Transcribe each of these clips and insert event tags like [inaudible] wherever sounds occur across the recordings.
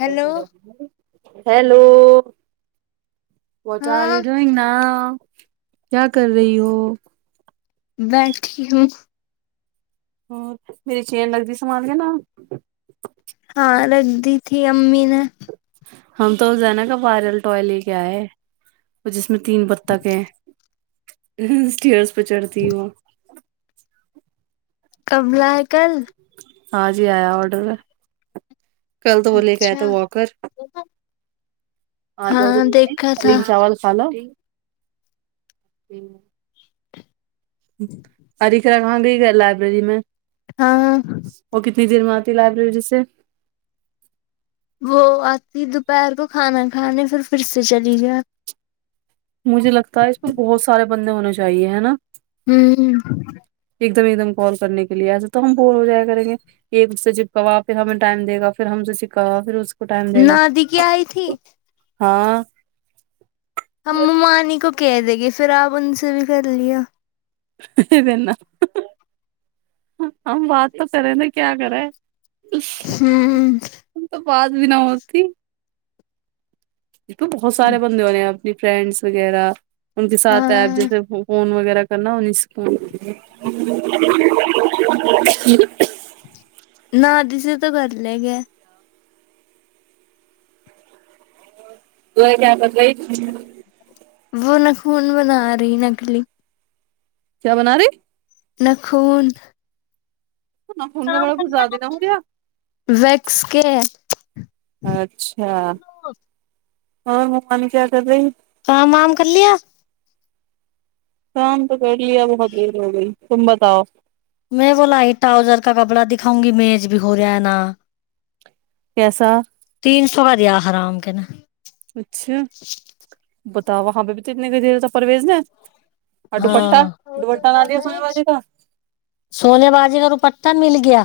hello hello what are ہاں you drawing now کیا کر رہی ہو [unintelligible] اور میری چین لگتی سمال کے نہ ہاں رکھ دی تھی امی نے ہم تو زینہ کا وائرل ٹوائے لے کے آئے ہے وہ جس میں تین بتخ ہے اسٹیئرس پے چڑھتی وہ کب لاے کل آج ہی آیا آڈر کل تو وہ لے کے آئے تھا اچھا واکر ہاں دیکھا تھا [unintelligible] اری [unintelligible] کہا گئی گا لائبریری میں ہاں وہ کتنی دیر میں آتی ہے لائبریری سے وہ آتی دوپہر کو کھانا کھانے فیر فیر سے چلی جا مجھے لگتا ہے اس پر بہت سارے بندے ہونے چاہیے ہے نا ہمم ایک دم ایک دم کال کرنے کے لیے ایسے تو ہم بور ہو جایا کریں گے [unintelligible] کو ٹائم دے گا نادی کی آئی تھی ہاں ہم ممانی کو کہہ دیں گے فیر آپ ان سے بھی کر لیا اتتی دیر نہ ہم بات تو کریں نہ کیا کرے اسے ہوں تو بات بھی نہ ہوتی بہت سارے بندے ہورے ہے اپنی فرینڈس وغیرہ ان کے ساتھ ایپ ہاں جیسے فون وغیرہ کرنا [inaudible] نہ دی سے تو کر لے گے [unintelligible] وہ نخون بنا رہی نکلی کیا بنا رہی ناخون ناخون تو بڑا کچھ زیادہ ہو گیا ویکس کے اچھا اور ممانی کیا کر رہے ہیں کام وام کر لیا شام تو کر لیا بہت دیر ہو گئی تم بتاؤ میں وہ لائ ٹاؤزر کا کپڑا دکھاؤں گی میج بھی ہو رہا ہے نا کیسا تین سو کا دیا حرام کے نے اچھا بتاؤ وہاں پے بھی تو اتنے کا دے رہا تھا پرویز نے اور ڈوپٹہ ہاں ڈوپٹہ نہ دیا سونے والی کا سونے بازی کا دو پٹا مل گیا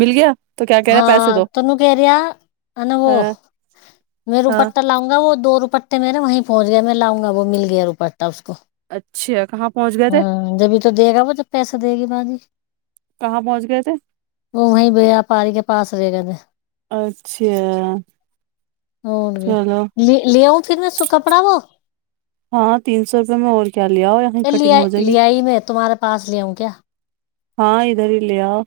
مل گیا تو کیا کہہ رہے پیسے ہاں دو تو ان کہ رہا ا وہ ہاں میں ہاں روپٹا لاؤں گا وہ دو روپٹے میرے وہی پہنچ گیے میں لاؤں گا وہ مل گیا روپٹا اس کو اچھا کہاں پہنچ گئے تھے جب ہی تو دے گا وہ جب پیسہ دے گی باجی کہاں پہنچ گئے تھے وہ وہیں بی پاری کے پاس رہے گئے تھے اچھے آ ہو گیا لے لیاؤں پھر میں سوں کپڑا وہ ہاں تین سو روپئے میں اور کیا لیا ہو یہاں لے کٹنگ ہو جائے گی لے آئی میں تمہارے پاس لے آؤں کیا ہاں ادھر ہی لے اؤ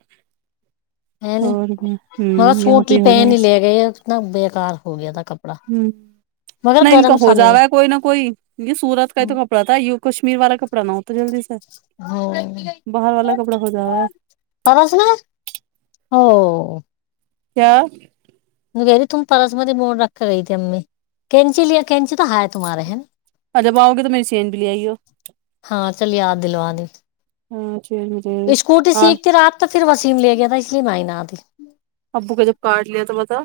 ہے نہیں اور کیا مگر ہوں یہاں سوٹ پہ ہو جائے پہن ہی گا لے گئے اتنا بےکار ہو گیا تھا کپڑ ہمم نہیں ان کا ہو جاوا ہے کوئی نہ کوئی ان سورت کا ہی تو کپ پڑا تھا یو کشمیر والا کپڑا نہ ہوتا جلدی سے ہاں باہر والا کپڑا ہو جاوا ہے پارسنا ہاوں کیا میں کہری تم پرس ریمونٹ رکھ گئی تھی امی کینچی لیا کینچی تو ہے تمہارے ہیں نہ اور جب آؤ گے تو میری چین بھی لے آئی ہو ہاں چل یاد دلوا دے ہاں جی اسکوٹی سیکھ تھی رات تو پھر وسیم لے گیا تھا اس لیے میں نہ آتی ابو کا جب کارڈ لیا تھا بتا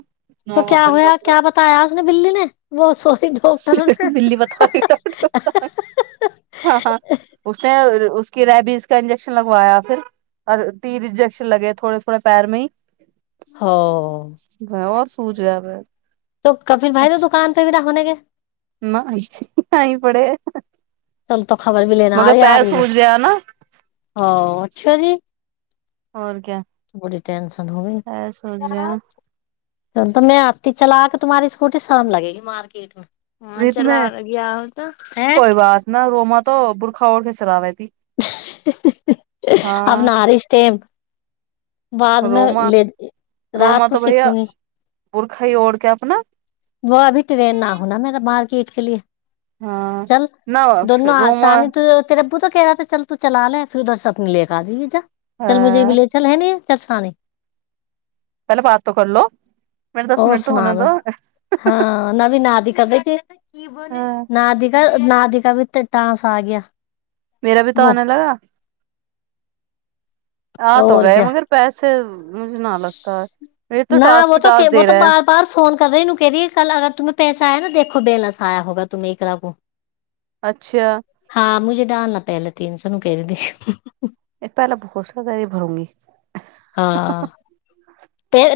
تیاج نے بلی نے وہ سوفی پڑ بلی بتا کر ہاں ہاں اس نے اس کی ریبز کا انجیکشن لگوایا پھر اور تین انجیکشن لگے تھوڑے تھوڑے پیر میں ہی ہاوں اور سوج رہا پیر تو اچھا [unintelligible] [inaudible] کل تک خبر بھی لینا آ مگر رہی آ پیر رہی سوج رہا نا او اچھا جی اور کیا بڑی ٹینشن ہوئی پیر سوج رہا تو میں آتی چلا کے تمہاری اسکوٹی شام لگے گی مارکیٹ میں ہاں رت میں چلا لیا گیا ہو تو ا کوئی بات نہ رووما تو برکھا اڑ کے چلالے تی [unintelligible] بعد میں رووما لے رووما رات کو تو بھیا سیکھوں گی برکھا ہی اوڑ کے اپنا وہ ابھی ٹرین نہ ہونا میرے مارکیٹ کے لیے ہاں چل نہ دونوں روما آسانی تو تے ابو تو کہہ رہا تھا چل تو چلا لے پھر ادھر س اپنے لے کے آ جائیے جا چل مجے بھی لے چلے نہیں چرساانی پہلے بات تو کر لو منٹ دس اور منٹ تو سنا ہونے دو ہاں نین آاد کرب کے بی ناد کاا ناد کاا بھی ت ٹانس آ گیا میرا بھی تو وہ آنے لگا ہاں تو اور گئے کیا مگر پیسے مجھے نہ لگتا ہے یہ تو نہ ٹاسک وہ پہ تو ٹاسک وہ دے تو رہا بات پرار فون کر رہےوں کہہ رہیے کل اگر تمیں پیسہ آیا نا دیکو بلینس آیا ہوگا تمیں ایکرب کو اچھا ہاں مجھے ڈالنا پہلے تین سو میں کہ رہی تھی یہ پہلا بہت سزاری بھروں گی ہاں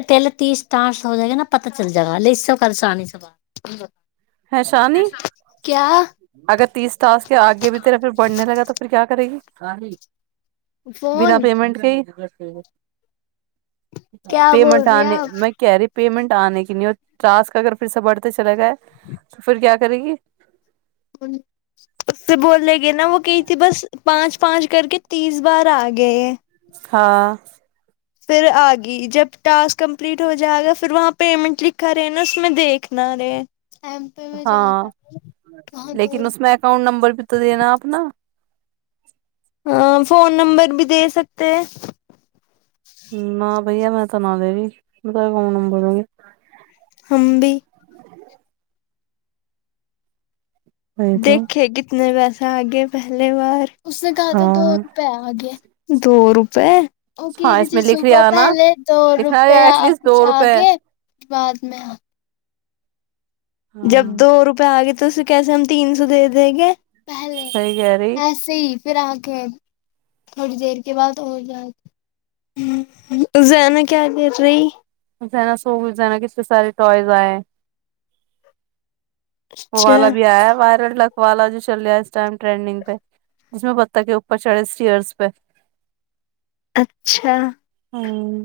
تل تیس اسٹارس ہو جائے گا نا پت چل جائے گا لے اس س پشانی س بات ہے شانی کیا اگر تیس ٹاسک کے آگے بھی تیرا پھر بڑھنے لگا تو پھر کیا کرے گی بنا فون پیمنٹ کے ہی کیا پیمنٹ بول رہے آنے آپ میں کہہ رہی پیمنٹ آنے کی نہیں اور راسک اگر پھر سے بڑھتے چلاے گئے تو پھر کیا کرے گی [unintelligible] اس سے بولنے گے نا وہ کہئی تھی بس پانچ پانچ کر کے تیس بار آ گئے ہاں پھر آگی جب ٹاسک کمپلیٹ ہو جائے گا پھر وہاں پیمنٹ لکھا رہے نا اس میں دیکھنا رہے ام ہاں لیکن اس میں اکاؤنٹ نمبر بھی تو دینا اپنا ہ فون نمبر بھی دے سکتے ہیں نہ بھیا میں تو نہ دے رہی م اکاؤنٹ نمبر دو گی ہم بھی وہی تو دیکھے کتنے پیسے آگئے پہلی بار اس نے کہا تھا دو ہاں روپے آگئے دو روپئے ا ہاں گری اس جی میں لکھ صبح لیا سے نا پہلے دو لکھنا رہے روپیہ ایٹ لیسٹ کچھ دو روپے آگے کے بعد میں جب ہاں دو روپئے آ گئے تو اسے کیسے ہم تین سو دے دیں گے صحیح کہے رہی صحیح پھر آگئے تھوڑی دیر کے بعد اور آگیے [unintelligible] ہ ز نا کیا کر رہی [unintelligible] زناا سو گناا کس کے سارے ٹائز آئے وہ اچھا والا بھی ایا ہے وائرل ڈاک والا جو چل رہا ہے اس ٹائم ٹرینڈنگ پہ جس میں بتتاخے کے اوپر چڑھے اسٹیئرس پہ اچھا ہوں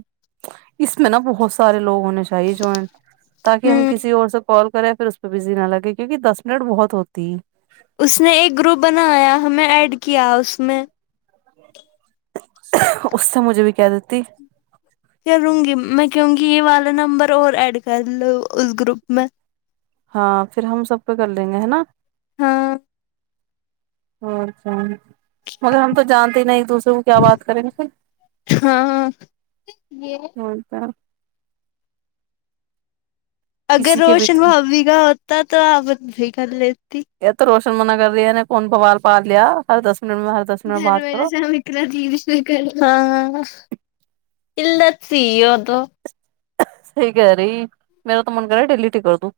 اس میں نا بہت سارے لوگ ہونے چاہیے جوائنٹ تاکہ ہم ہوں کسی اور سے کال کریں پھر اس پہ بزی نہ لگے کیونکہ دس منٹ بہت ہوتی ہے اس نے ایک گروپ بنایا ہمیں ایڈ کیا اس میں اس سے مجھے بھی کہ دیتی کروں گی میں کہوگی یہ والا نمبر اور ایڈ کر لو اس گروپ میں ہاں پھر ہم سب کا کر لیں گے ہے نا ہاں اور شام مگر ہم تو جانتے ہی نا ایک دوسرے کو کیا بات کریں گے پھر ہاں یہ ہوتا اگر کسی کے بھی روشن بھابی کا ہوتا تو آپ بھی کر لیتی یہ تو روشن منع کر رہی ہے ان نے کون بوال پال لیا ہر دس منٹ میں ہ گھر ولاے سام [unintelligible] صحیح کہہ رہی میرا تو من کر رہا ڈیلیٹ ہی کر دو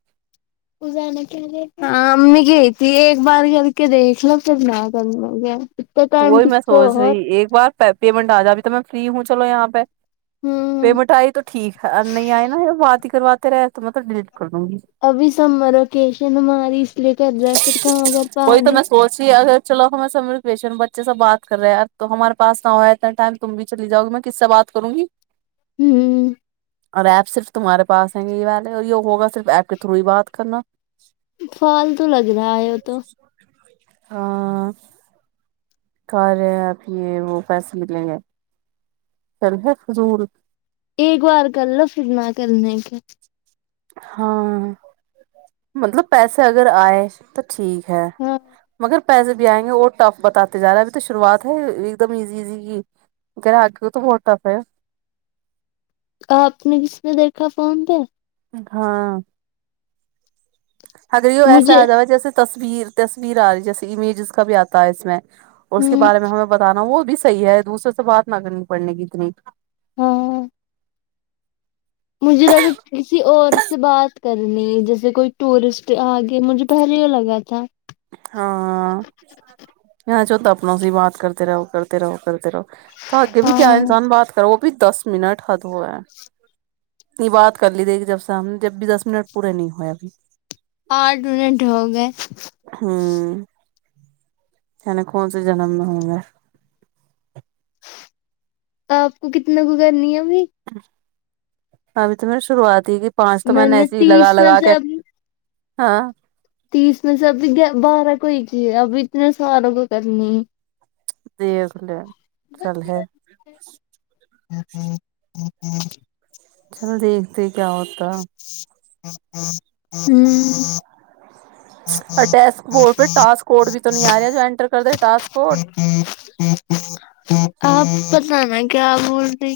پزا نا کہ ہاں امی کہہ تھی ایک بار کر کے دیکھ لو پھر نہ کر لو گیا وہی میں سوچ رہی ایک بار ثا پیمنٹ آ جا اے تو میں فری ہوں چلو یہاں پے ہوں پیمنٹ آئی تو ٹھیک ہے نہیں آئے نا بات ہی کرواتے رہے تو میں تو ڈیلیٹ کردوں گی ابھی سمر وکیشن ہماری اس لیے کر رہا ہے فیر کہاں گر پے آگے [unintelligible] پھر ہم بچے سے بات کر رہے تو ہمارے پاس نہ ہو ہے اتنا ٹائم تم بھی چلی جاؤ گی میں کس سے بات کروں گی ہمم اور ایپ صرف تمہارے پاس ہیں یے والے اور یے ہوگا صرف ایپ کے تھرو ہی بات کرنا فال تو لگ رہا ہے تو ہاں کر اب یہ وہ پیسے ملیں گے کردو فضول ایک بار کر لو پھر نہ کرنے کے ہاں مطلب پیسے اگر آئے تو ٹھیک ہے ہاں مگر پیسے بھی آئیں گے اور ٹف بتاتے جا رہا ہے ابھی تو شروعات ہے ایک دم ایزیزی گرا [unintelligible] ٹاف ہے آپ نے کس نے دیکھا فون پے ہاں اگر ایسا مجھے آ جایگا جیسے تصویر تصویر آ رہی جیسے امیجز کا بھی آتا ہے اس میں اور اس کے ہوں بارے میں ہمیں بتانا وہ بھی صحی ہے دوسرے سے بات نہ کرنی پڑنے گی اتنی ہاں مجھے لگا کسی اور سے بات کرنی جیسے کوئی ٹورسٹ آگ کہ مجھے پہلے یے لگا تھا ہاں یہا جو تو اپنا سے ہی بات کرتے رہو کرتے رہو کرتے رہو تو اگے بھی کیا ہاں انسان بات کرو وہ بھی دس منٹ حد ہوا ہے یے بات کر لی دے گی جب سے ہم جب بھی دس منٹ پورے نہیں ہوئے ابھی اٹھ منٹ ہو گئے ہمم پتا نئی کون سے جنم میں ہوں میں آپ کو کتنا گزارنی ہے ابھی ابھی تو میں نے شروعات ہی کی پانچ تو میں نے ایسی ہی لگا تیس میں لگا سے کے ابھی ہاں تیس میں سے ابھی بارہ کو ہی کیے ابی اتنے ساروں کو کرنی [unintelligible] [unintelligible] چلو دیکھتے کیا ہو آمم ڈیسک بورٹ پے ٹسک کوٹ بھی تو نہیں آ رہا جو ینٹر کر دے ٹسک کوٹ آپ بتلا نا کیا بول رہی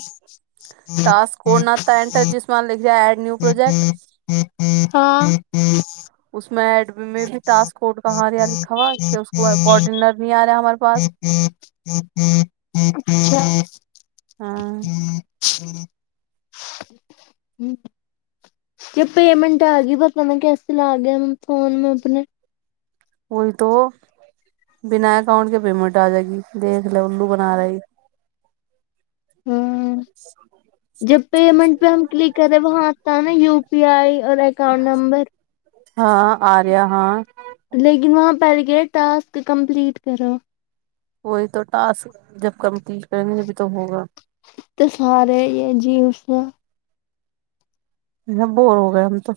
ٹسک کوٹ نا تھا اینڈر جس لکھ جاے ایڈ نیو پروجیکٹ ہاں اس میں ایڈمی میں بھی ٹاسک کوٹ کہا دیا لکھا ہوا کہ اس کو کارڈینر نی یارا ہمارے پاس ہاں ہوں جب پیمنٹ آ گئی بتا میں کیسے لا گین فون میں اپنے وہی تو بنا اکاؤنٹ کے پیمنٹ آ جائے گی دیکھ لے الو بنا رہی آمم ج جب پیمنٹ پے ہم کلک کرے وہاں آتا ہے نا یو پی آئی اور اکاؤنٹ نمبر ہاں اریہ ہاں لیکن وہاں پر گے ٹاسک کمپلیٹ کرو وہی تو ٹاسک جب کمپلیٹ کریں گے جبھی تو ہوگا اتے سارے یہ جیینس نہ جی بور ہو گئے ہم تو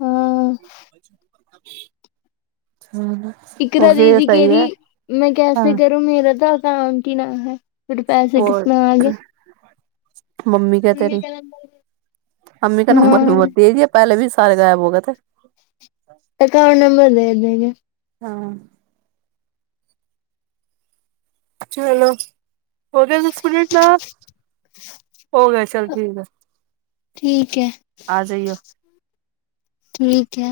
ہاں ہاں اکرا دیدی کہری میں ہاں کیسے کروں میرا تو اکاونٹ ہی نہ ہے پھر پیسے وہ کس میں آگئے ممی کا تری ممی کا ہاں نمبر مر دے دیی پہلے بھی سارے غائب ہو گئے تھ اکاؤنٹ نمبر دے دیں گے ہاں چلو ہو گیا دس منٹ نہ اب ہو گیے چل ٹھیک ہے ٹھیک ہے آ جائیو ٹھیک ہے